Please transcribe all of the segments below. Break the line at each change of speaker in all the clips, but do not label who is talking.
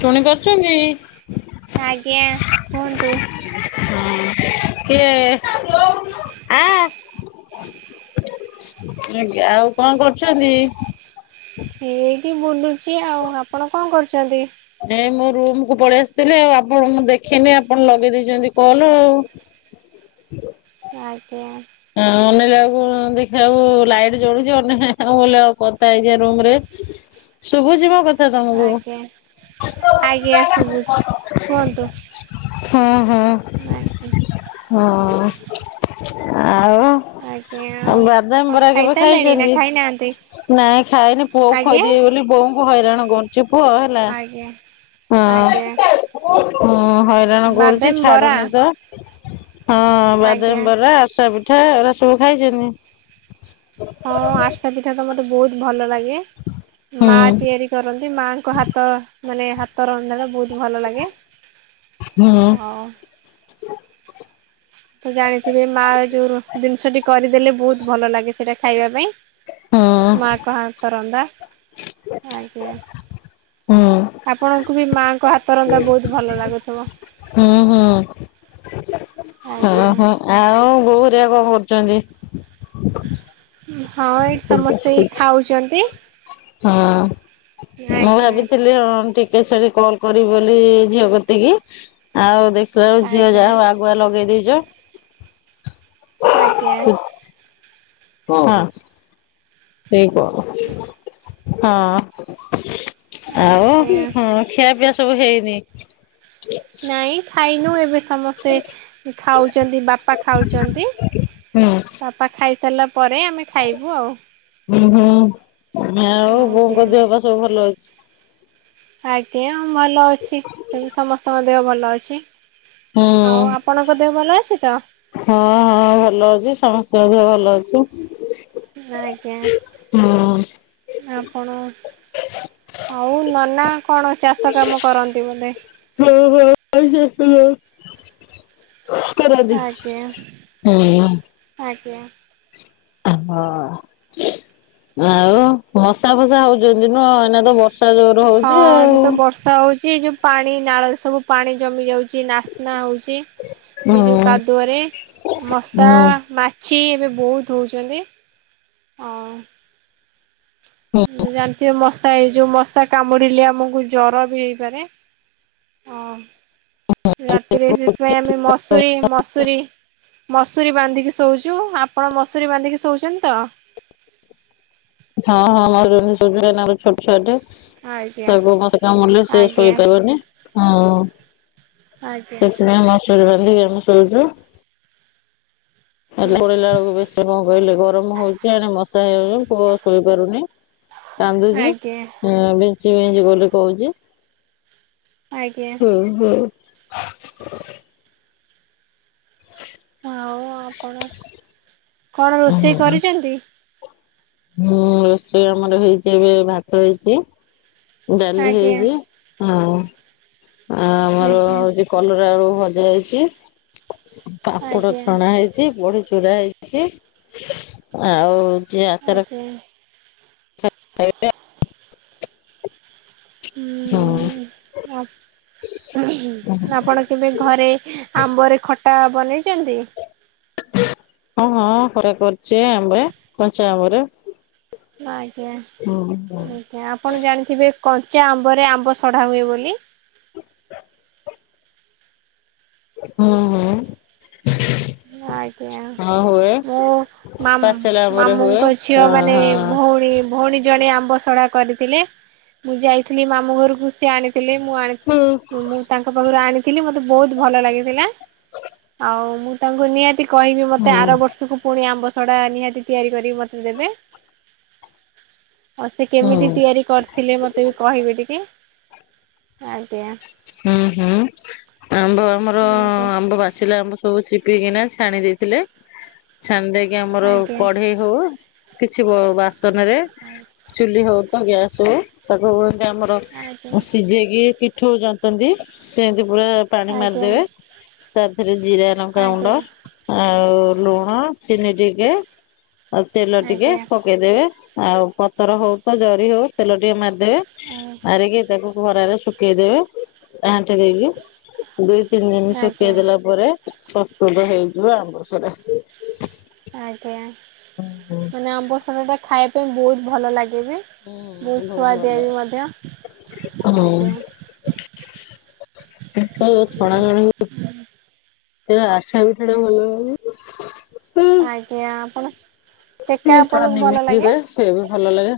ଶୁଣି ପାରୁଛନ୍ତି?
ଆଜ୍ଞା କୁହନ୍ତୁ?
ହଁ କିଏ ଆ ଆଜ୍ଞା, ଆଉ କଣ କରୁଛନ୍ତି?
ଏଇଠି ବୁଲୁଛି ଆଉ, ଆପଣ କଣ କରୁଛନ୍ତି?
ଏଇ ମୋ ରୁମ କୁ ପଳେଇ ଆସିଥିଲି ଆଉ, ଆପଣଙ୍କୁ ମୁଁ ଦେଖିନି ଆପଣ ଲଗେଇ ଦେଇଛନ୍ତି କଲ ଆଉ। ହ [unintelligible]
ଆଜ୍ଞା
ହଁ ଅନେଇଲା ବେଳକୁ [unintelligible] ଦେଖିଲା ବେଳକୁ ଲାଇଟ ଜଳୁଛି ଅନେକ ଆଉ କଥା ହେଇଯିବା ରୁମ ରେ ଶୁଭୁଛି ମୋ କ [unintelligible] ଥା ତମକୁ।
ଆଜ୍ଞା ଆଜ୍ଞା ଶୁଭୁଛି
ହଁ ହଁ।
ନାଇଁ।
ହଁ।
ଆଜ୍ଞା ଆଉ
ବାଦାମ
କଣ
ବରା କେବେ
ଖାଇସାରିଲେଣି ନା
ଖାଇଛନ୍ତି?
ଖାଇନାହାନ୍ତି।
ନାଇଁ ଖାଇନି ପୁଅକୁ
ଆଜ୍ଞା
ଖୁଆଇଦେବି ବୋଲି ବୋଉଙ୍କୁ ହଇରାଣ କରୁଛି ପୁଅ ହେଲା।
ଆଜ୍ଞା।
ହଁ
ଆଜ୍ଞା
ହଁ ହଇରାଣ
ବାଦାମ
କରୁଛି
ବରା
ଛାଡୁନି ତ। ହଁ
ଆଜ୍ଞା
ବାଦାମବରା ଆରସା ପିଠା ଏଗୁରା ସବୁ ଖାଇଛନ୍ତି।
ହଁ ଆରସା ପିଠା ତ ମତେ ବହୁତ ଭଲ ଲାଗେ,
ହୁଁ
ମା ତିଆରି କରନ୍ତି ମାଆଙ୍କ ହାତ ମାନେ ହାତ ରନ୍ଧା ଟା ବହୁତ ଭଲ ଲାଗେ,
ହୁଁ
ଆଉ ତ ଜାଣିଥିବେ ମା ଯୋଉ ଜିନିଷଟି କରିଦେଲେ ବହୁତ ଭଲ ଲାଗେ ସେଇଟା ଖାଇବା ପାଇଁ।
ହୁଁ
ମା ଙ୍କ ହାତ ରନ୍ଧା, ଆଜ୍ଞା।
ହୁଁ।
ଆପଣଙ୍କୁ ବି ମାଆଙ୍କ ହାତ ରନ୍ଧା ବହୁତ ଭଲ ଲାଗୁଥିବ।
ଓ
ଆଜ୍ଞା।
ହୋ ଆଉ ବୋଉ ହେରିକା କଣ କରୁଛନ୍ତି?
ହଁ ଏଇଠି ସମସ୍ତେ
କରୁଛନ୍ତି?
ଖାଉଛନ୍ତି।
ହଁ ମୁଁ
ଆଜ୍ଞା
ଭାବିଥିଲି ହଁ ଟିକେ ଛାଡ଼ି କଲ୍ କରିବି ବୋଲି ଝିଅ କତିକି, ଆଉ ଦେଖ ତୁ ଝିଅ
ଆଜ୍ଞା।
ଯାହା ହଉ ଆଗୁଆ ଲଗେଇ ଦେଇଛ।
ଆଜ୍ଞା।
ହଁ। ସେଇ କହ ହଁ ଆଉ
ଆଜ୍ଞା
ହଁ ଖିଆ ପିଆ ସବୁ ହେଇନି?
ନାଇଁ ଖାଇନୁ ଏବେ ସମସ୍ତେ ଖାଉଛନ୍ତି ବାପା ଖାଉଛନ୍ତି।
ହୁଁ।
ବାପା ଖାଇସାରିଲା ପରେ ଆମେ ଖାଇବୁ ଆଉ।
ହୁଁ ହୁଁ ଆଉ
ଆଜ୍ଞା
ବୋଉଙ୍କ ଦେହ ପା ସବୁ ଭଲ ଅଛି?
ଆଜ୍ଞା ଭଲ ଅଛି, ସମସ୍ତଙ୍କ ଦେହ ଭଲ ଅଛି।
ହୁଁ
ଆଉ ଆପଣଙ୍କ ଦେହ ଭଲ ଅଛି ତ?
ହଁ ହଁ ଭଲ ଅଛି, ସମସ୍ତଙ୍କ ଦେହ ଭଲ ଅଛି।
ଆଜ୍ଞା,
ହୁଁ।
ଆପଣ ଆଉ ନନା କଣ ଚାଷ କାମ କରନ୍ତି ବୋଧେ?
[unintelligible]
ଆଜ୍ଞା।
ହୁଁ।
ଆଜ୍ଞା।
ହଁ ଆଉ ମସା ଫସା ହଉଛନ୍ତିି ନୁହଁ ଏଇନା ତ ବର୍ଷ ବର୍ଷା ଜୋର ହଉଛି
ହଁ ଏବେ
ଆଉ।
ତ ବର୍ଷା ହଉଛି ଏ ଯୋଉ ପାଣି ନାଳରେ ସବୁ ପାଣି ଜମି ଯାଉଛି ନାସ୍ନା ହଉଛି
ହୁଁ
ଏ ଯୋଉ
ହୁଁ
କାଦୁଅରେ,
ହୁଁ
ମଶା ମା ଛି ଏବେ ବହୁତ ହଉଛନ୍ତି ଆ ମୁଁ ଜାଣିଥିବେ ମ ମଶା ଏଇ ଯୋଉ ମଶା କାମୁଡିଲେ ଆମକୁ ଜର ବି ହେଇପାରେ, ଅ ରାତିରେ ସେଥିପାଇଁ ଆମେ ମସୁରୀ, ମସୁରୀ, ମସୁରୀ ବାନ୍ଧିକି ଶୋ ଶୋଉଛୁ, ଆପଣ ମସୁରୀ ବାନ୍ଧିକି ଶୋଉଛନ୍ତି ତ?
ହଁ ହଁ ମସୁରୀ ବାନ୍ଧିକି ଶୋଉଚୁ କାଇଁ ନା ଆମର ଛୋଟ ଛୁଆଟେ।
ଆଜ୍ଞା
ତାକୁ ମଶା କାମୁଡିଲେ ସେ
ଆଜ୍ଞା
ଶୋଇପାରିବନି, ହଁ।
ଆଜ୍ଞା।
ସେଥିପାଇଁ ମସୁରୀ ବାନ୍ଧିକି ଆମ ସୋଉଛୁ। ଆଖି ଖୋଲିଲା ବେଳକୁ ବେଶୀ କଣ କହିଲେ ଗରମ ହଉଛି ଆଣି ମଶା ହେଇଯନ ପୁଅ ଶୋଇପାରୁନି। କାନ୍ଦୁଛି।
ଆଜ୍ଞା
ହଁ ବଞ୍ଚି ବିଞ୍ଚି ବୋଲି କହୁଛି,
ଆଜ୍ଞା
ହ ହୁଁ।
ଆଉ ଆପଣ କଣ ରୋଷେଇ କରିଚନ୍ତି?
ମୁଁ ରୋଷେଇ ଆମର ହେଇଚି ଏବେ ଭାତ ହେଇଚି ଡାଲି
ଆଜ୍ଞା
ହେଇଚି ହଁ ଆ ଆମର
ଆଜ୍ଞା
ହଉଚି କଲରା ଆଳୁ ଭଜା ହେଇଚି ପାମ୍ପଡ
ଆଜ୍ଞା
ଛଣା ହେଇ ଚି ବଢି ଚୁରା ହେଇଚି ଆଉ ଆଚାର
ଆଜ୍ଞା।
[unintelligible] ହଁ।
ହୁଁ ଆପ୍ ଆପଣ କେବେ ଘରେ ଆମ୍ବରେ ଖଟା ବନେଇଚନ୍ତି?
ହଁ ହଁ ଘରେ କରଚେ ଆମ୍ବ କଞ୍ଚା ଆମ୍ବରେ।
ଆଜ୍ଞା
ହୁଁ ହୁଁ
ଆଜ୍ଞା ଆପଣ ଜାଣିଥିବେ କଞ୍ଚା ଆମ୍ବରେ ଆମ୍ବସଢା ହୁଏ ବୋଲି।
ହଁ ହଁ।
ଆଜ୍ଞା
ହୁଏ
ମୁଁ ମାମ୍
ପାଚେଲା ଆମ୍ବରେ ହୁଏ।
ମାମୁଙ୍କ ଝିଅ
ହଁ
ମାନେ
ହଁ।
ଭଉଣୀ ଭଉଣୀ ଜଣେ ଆମ୍ବ ସଢା କରିଥିଲେ। ମୁଁ ଯାଇଥିଲି ମାମୁଁ ଘରକୁ ସେ ଆଣିଥିଲେ। ମୁଁ ଆଣି
ହୁଁ।
ମୁଁ ମୁଁ ତାଙ୍କ ପାଖୁରୁ ଆଣିଥିଲି ମତେ ବୋହୁତ ଭଲ ଲାଗିଥିଲା ଆଉ ମୁଁ ତାଙ୍କୁ ନିଆତି କହିବି ମତେ ଆର ବର୍ଷୁକୁ ପୁଣି ଆମ୍ବସଡା ନିହାତି ତିଆରି କରିକି ମତେ ଦେବେ। ଆଉ ସେ
ହୁଁ
କେମିତି
ହୁଁ।
ତିଆରି କରିଥିଲେ ମତେ ବି କହିବେ ଟିକେ। ଆଜ୍ଞା।
ହୁଁ ହୁଁ ଆମ୍ବ ଆମର
ଆଜ୍ଞା
ଆମ୍ବ ପାଚିଲା ଆମ୍ବ ସବୁ ଚି ପି କିନା ଛାଣି ଦେଇଥିଲେ। ଛାଣି ଦେଇକି ଆମର
ଆଜ୍ଞା
କଢେଇ ହଉ କିଛି ବ ବାସନେରେ ଚୁଲି ହଉ ତ ଗ୍ୟାସ ହଉ ତାକୁ [unintelligible] ଆମର
ଆଜ୍ଞା
ଉଁ ସିଜେଇକି ପିଠଉ ଜନ୍ତ୍ ତନ୍ତି ସେନ୍ତି ପୁରା ପାଣି
ଆଜ୍ଞା
ମାରିଦେବେ
ଆଜ୍ଞା
ତାଧେରେ ଜିରା ଲଙ୍କା ଗୁଣ୍ଡା ଆଉ ଲୁଣ ଚିନି ଟିକେ ଆଉ ତେଲ ଟିକେ
ଆଜ୍ଞା
ପକେଇଦେବେ। ଆଉ ପତର ହଉ ତ ଜରି ହଉ ତେଲ ଟିକେ ମାରିଦେବେ ମାରିକି ତାକୁ ଖରାରେ ଶୁକେଇଦେବେ ଘାଣ୍ଟି ଦେଇକି ଦୁଇ ତିନ ଦିନ
ଆଜ୍ଞା
ଶୁକେଇ
ଆଜ୍ଞା
ଦେଲା ପରେ ପ୍ରସ୍ତୁତ ହେଇଯିବ ଆମ୍ବସଡା।
ଆଜ୍ଞା
ଓହୋ।
ମାନେ ଆମ୍ବସଡାଟା ଖାଇଆ ପାଇଁ ବୋଉତ ଭଲ ଲାଗେ ନା।
ହୁଁ
ବୋହୁତ
ବହୁତ ଭଲ
ସୁଆଦିଆ ବି
ଲାଗେ।
ମଧ୍ୟ।
ହଁ
ଆଜ୍ଞା।
[unintelligible]
[inaudible]
[unintelligible] ଆଶା [unintelligible]
ଆଜ୍ଞା ଆପଣ ସେକା
ସେ
ଆପଣଙ୍କୁ ଭଲ ଲାଗେ?
କାମିନିରେ ସେ ବି ଭଲ ଲାଗେ।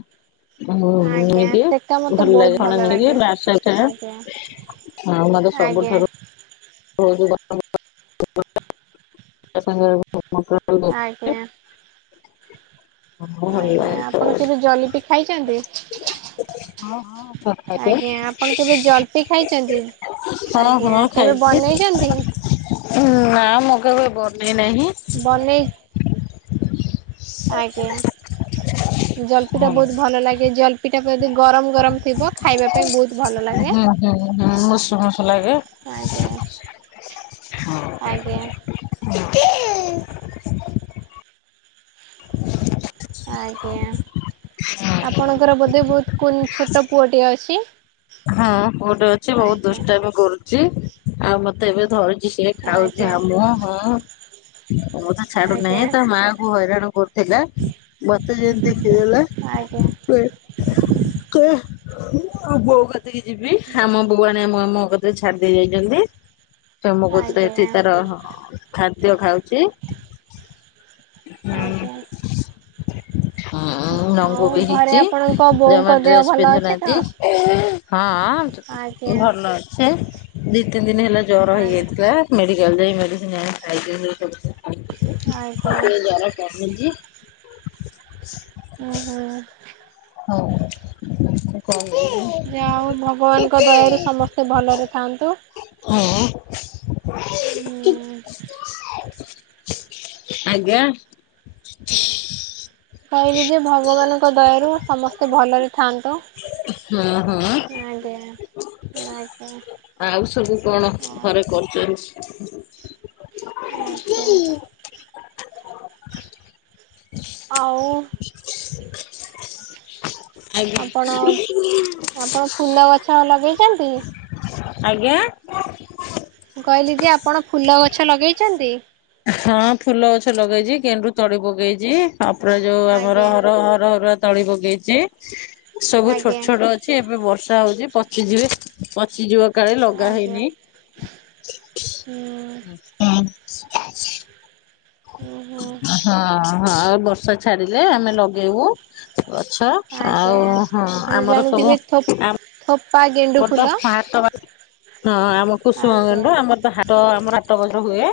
ମୋ
ଆଜ୍ଞା
ବୋହୂଟେ
ସେକା ମତେ
ଭଲ
ବହୁତ
ଲାଗ କଣ ଟିକେ
ଲାଗେ।
[unintelligible]
ଆଜ୍ଞା
ଥିଲା। ହଁ ମତେ
ଆଜ୍ଞା
ସବୁଠାରୁ [unintelligible]
ଆଜ୍ଞା
[unintelligible] ତରକାରୀ
ଆଜ୍ଞା
ଭଲ ଲାଗେ ସବୁ।
ଆପଣ କେବେ ଜଲିପି ଖାଇଚନ୍ତି?
ହଁ ହଁ। ତ ଖାଇଛ?
ଆଜ୍ଞା ଆପଣ କେବେ ଜଲପି ଖାଇଚନ୍ତି?
ହଁ
ଆଜ୍ଞା
ହଁ
କେବେ
ଖାଇଛି
ବନେଇଚନ୍ତି?
ନା ମୁଁ କେବେ ବନେଇ ନାହିଁ।
ବନେଇ ଆଜ୍ଞା।
ହୁଁ
ଜଲପିଟା ବୋହୁତ ଭଲ ଲାଗେ ଜଲପିଟା ଯଦି ଗରମ ଗରମ ଥିବ ଖାଇବା ପାଇଁ ବୋହୁତ ଭଲ ଲାଗେ।
ହୁଁ ହୁଁ ମୁସୁ ମୁସୁ ଲାଗେ।
ଆଜ୍ଞା। ଆଜ୍ଞା।
[inaudible] [inaudible]
ଆଜ୍ଞା ଆପଣଙ୍କର ବୋଧେ ବୋହୁତ କୁନ୍ ଛୋଟ ପୁଅଟିଏ ଅଛି।
ହଁ ଗୋଟେ ଅଛି, ବହୁତ
ଆଜ୍ଞା
ଦୁଷ୍ଟାମି କରୁଛି। ଆଉ ମତେ ଏବେ ଧରିଛି ସେ ଖାଉଛି
ଆଜ୍ଞା
ହାମୁ, ହଁ ମୁଁ ତ
ଆଜ୍ଞା
ଛାଡୁନାହିଁ, ତା ମାଆକୁ ହଇରାଣ କରୁଥିଲା ମତେ ଯେମତି ଦେଖିଦେଲା
[inaudible]
ତ ଆଉ ବୋଉ କତିକି ଯିବି ଆମ ପୁଆଣ ଆମ ମୋ କତରେ ଛାଡି ଦେଇ ଯାଇଛନ୍ତି, ତ ମୋ କରେ ଏଠି
ଆଜ୍ଞା।
ତାର ଖାଦ୍ୟ ଖାଉଛି
ଆଜ୍ଞା। ଆଉ
ଲଙ୍ଗୁ ବିି
ଘରେ
ହେଇଛି।
ଆପଣଙ୍କ ବୋଉଙ୍କ
ଜମା
ଦେହ
ଡ୍ରେସ
ଭଲ ଅଛି ତ?
ପିନ୍ଧୁନାହାନ୍ତି ହଁ
ଆଜ୍ଞା
ଭଲ ଅଛେ, ଦି ତିନି ଦିନ ହେଲା, ଜ୍ୱର
ଆଜ୍ଞା
ହେଇଯାଇଥିଲା। ମେଡିିକାଲ ଯାଇ ମେଡିସିନ ଖାଇ। ଏବେ
ଆଜ୍ଞା
ଟିକେ ଜର କମିଛି।
ଓହୋ [inaudible]
ହଉ। କଣ?
ଯ ଆଉ ଭଗବାନଙ୍କ ଦୟାରୁ ସମସ୍ତେ ଭଲରେ ଥାଆନ୍ତୁ। ହୁଁ।
[inaudible] ଆଜ୍ଞା।
କହିଲି ଯେ, ଭଗବାନଙ୍କ ଦୟାରୁ ସମସ୍ତେ ଭଲରେ ଥାନ୍ତୁ।
ହୁଁ ହୁଁ।
ଆଜ୍ଞା
ଆଉ ସବୁ କଣ
ଆ
ଘରେ କରୁଛନ୍ତି?
ଆଜ୍ଞା। ଆଉ।
ଆଜ୍ଞା
ଆପଣ ଆପଣ ଫୁଲ ଗଛ ଲଗେଇଛନ୍ତି?
ଆଜ୍ଞା।
କହିଲି ଯେ ଆପଣ ଫୁଲ ଗଛ ଲଗେଇଛନ୍ତି?
ହଁ ଫୁଲ ଗଛ ଲଗେଇଛି ଗେଣ୍ଡୁ ତଳି ପକେଇଛି। ତାପରୋ ଯୋଉ ଆମର
ଆଜ୍ଞା
ହର ହର ହରୁଆ ତଳି ପଗେଇଛି। ସବୁ ଛୋଟ
ଆଜ୍ଞା
ଛୋଟ ଚି ଏବେ ବର୍ଷା ହଉଛି ପଚିଯିବେ। ପଚିଯିବ କାଳେ ଲଗା
ଆଜ୍ଞା
ହେଇନି।
ହୁଁ
[inaudible]
ହୁଁ ହୁଁ।
ହଁ ହଁ ଆଉ ବର୍ଷା ଛାଡିଲେ ଆମେ ଲଗେଇବୁ। ଅଛ
ଆଜ୍ଞା
ଆଉ ହଁ
ଆପଣ
ଆମର
ଜାଣିଥିବେ
ସବୁ
ଥୋ [unintelligible]
[inaudible] ହଁ ଆମ କୁସୁମ
ଆଜ୍ଞା
ଗଣ୍ଡୁ, ଆମର ତ ହାଟ, ଆମର ହାଟ ଗଛ ହୁଏ।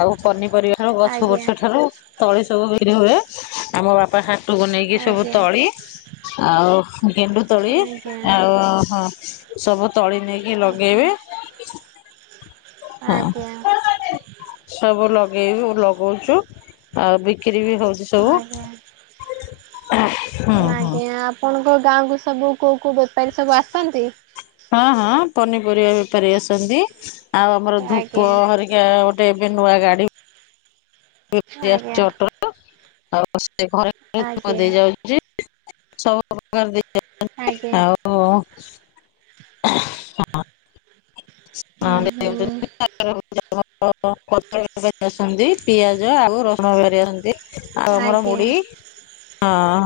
ଆଉ ପନିପରିବା ଠାରୁ ଗଛ
ଆଜ୍ଞା
ବଛ ଠାରୁ ତଳି ସବୁ ବିରି ହୁଏ। ଆମ ବାପା ହା ଟୁକୁ ନେଇକି, ସବୁ
ଆଜ୍ଞା
ତୋଳି ଆଉ ଗେଣ୍ଡୁ ତଳି
ଆଜ୍ଞା
ଆଉ ହ ସବୁ ତଳି ନେଇକି
ଆଜ୍ଞା
ଲଗେଇବେ।
ଆଜ୍ଞା।
ହଁ। ସବୁ ଲଗେଇବ ଲଗଉଛୁ ଆଉ ବିକ୍ରି ବି ହଉଚି। ସବୁ ହୁଁ ହୁଁ।
ଆପଣ ଙ୍କ ଗାଁ କୁ ସବୁ କୋଉ କୋଉ ବେପାରୀ ସବୁ ଆସନ୍ତି?
ହଁ ହଁ ପନିପରିବା ବେପାରି ଆସନ୍ତି। ଆଉ ଆମର
ଆଜ୍ଞା
ଧୂପ ହରିକ ଆ ଗୋଟେ ଏବେ ନୂଆ ଗାଡି ଆସଛି
ଆଜ୍ଞା
ଅଟର, ଆଉ ସେ ଘରେ ଘରେ
ଆଜ୍ଞା
ଦେଇ ଯାଉଛି। ସବୁ ପ୍ରକାର ଦେଇ [unintelligible]
ଆଜ୍ଞା
ଆଉ।
ହୁଁ ହୁଁ
[unintelligible] ଆସନ୍ତି, ପିଆଜ ଆଉ ରସୁଣହାରି ଆସନ୍ତି, ଆଉ ଆମର
ଆଜ୍ଞା
ମୁଢି।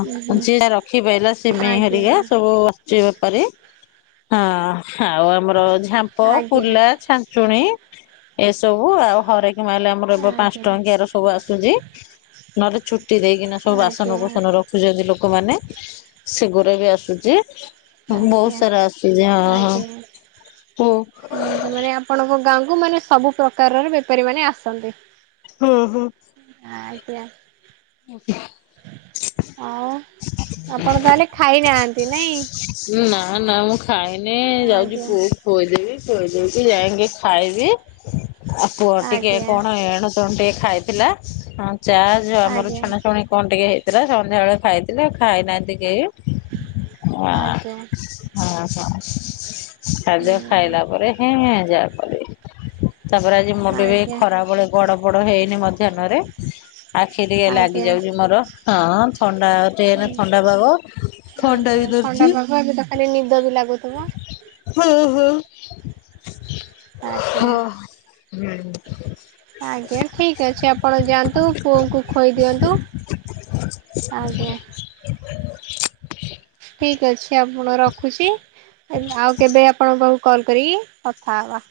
ହୁଁ ହୁଁ।
ଯିଏ ଯାହା ରଖି ପାଇଲା ସିମେଇ ହେରିକା
ଆଜ୍ଞା
ସବୁ [unintelligible] ପାରେ ହଁ। ଆଉ ଆମର ଝାମ୍ପ,
ଆଜ୍ଞା
କୁଲା, ଛାଞ୍ଚୁଣୀ ଏସବୁ ଆଉ ହରେକ ମାଲ ଆମର ରହିବ ପାଞ୍ଚ
ଆଜ୍ଞା
ଟଙ୍କିର ସବୁ ଆସୁଚି। ନହେଲେ ଛୁଟି ଦେଇକିନା ସବୁ
ଆଜ୍ଞା
ବାସନକୁସନ ରଖୁଚନ୍ତି ଲୋକୋମାନେ ସେଗୁରା ବି ଆସୁଚି। ବୋହୁତ
ଆଜ୍ଞା
ସାରା ଆସୁଚି ହଁ ହଁ
ଆଜ୍ଞା। ହୁଁ
ହୋଉ
ମାନେ ଆପଣଙ୍କ ଗାଁକୁ ମାନେ ସବୁ ପ୍ରକାରର ବେପାରୀ ମାନେ ଆସନ୍ତି।
ହୁଁ ହୁଁ।
ଆଜ୍ଞା।
[unintelligible]
ଆଉ ଆପଣ ତାହେଲେ ଖାଇନାହାନ୍ତି ନାଇଁ?
ଉଁ ନାଁ ନାଁ ମୁଁ ଖାଇନି ଯାଉଚି
ଆଜ୍ଞା।
ପୁଅ ଖୋଇଦେବି ଖୋଇଦେଇକି ଯାଇକି ଖାଇବି ଆ ପୁଅ ଟିକେ
ଆଜ୍ଞା
କଣ ଏଣୁ କଣ ଟିକେ ଖାଇଥିଲା ଅଁ ଚା ଯୋଉ ଆମର
ଆଜ୍ଞା
ଛଣାଛୁଣି କଣ ଟିକେ ହେଇଥିଲା ସନ୍ଧ୍ୟାବେଳେ ଖାଇଥିଲେ ଖାଇନାହାନ୍ତି କେହି। ହଁ
ଆଜ୍ଞା
ହଁ ହଁ ଖାଦ୍ୟ
ହୁଁ।
ଖାଇଲା ପରେ ହେଁ ଯାଉ କରିବି ତାପରେ ଆଜି ମୁଁ ବି ବି
ଆଜ୍ଞା
ଖରାବୋଳେ ଗଡ ପଡ ହେଇନି ମଧ୍ୟାହ୍ନରେ। ଆଖି ଟିକେ ଲାଗି
ଆଜ୍ଞା
ଯାଉଚି ମୋରୋ ହଁ ଥଣ୍ଡା ଟିକେ ଏଇନା
ହୁଁ
ଥଣ୍ଡା ପାଗ। ଥଣ୍ଡା
ଆଜ୍ଞା
ବି ଦର୍
ଥଣ୍ଡା ପାଗ ଏବେ ତ ଖାଲି ନିଦ ବି ଲାଗୁଥୁବ?
[unintelligible]
ଆଜ୍ଞା
ହୁଁ।
ଆଜ୍ଞା ଠିକ୍ ଅଛି ଆପଣ ଯାଆନ୍ତୁ ପୁଅଙ୍କୁ ଖୋଇଦିଅନ୍ତୁ। ଆଜ୍ଞା। ଠିକ ଅଛି ଆପଣ ରଖୁଛି ଆଉ କେବେ ଆପଣ ଣଙ୍କୁ କଲ୍ କରିକି କଥା ହବା।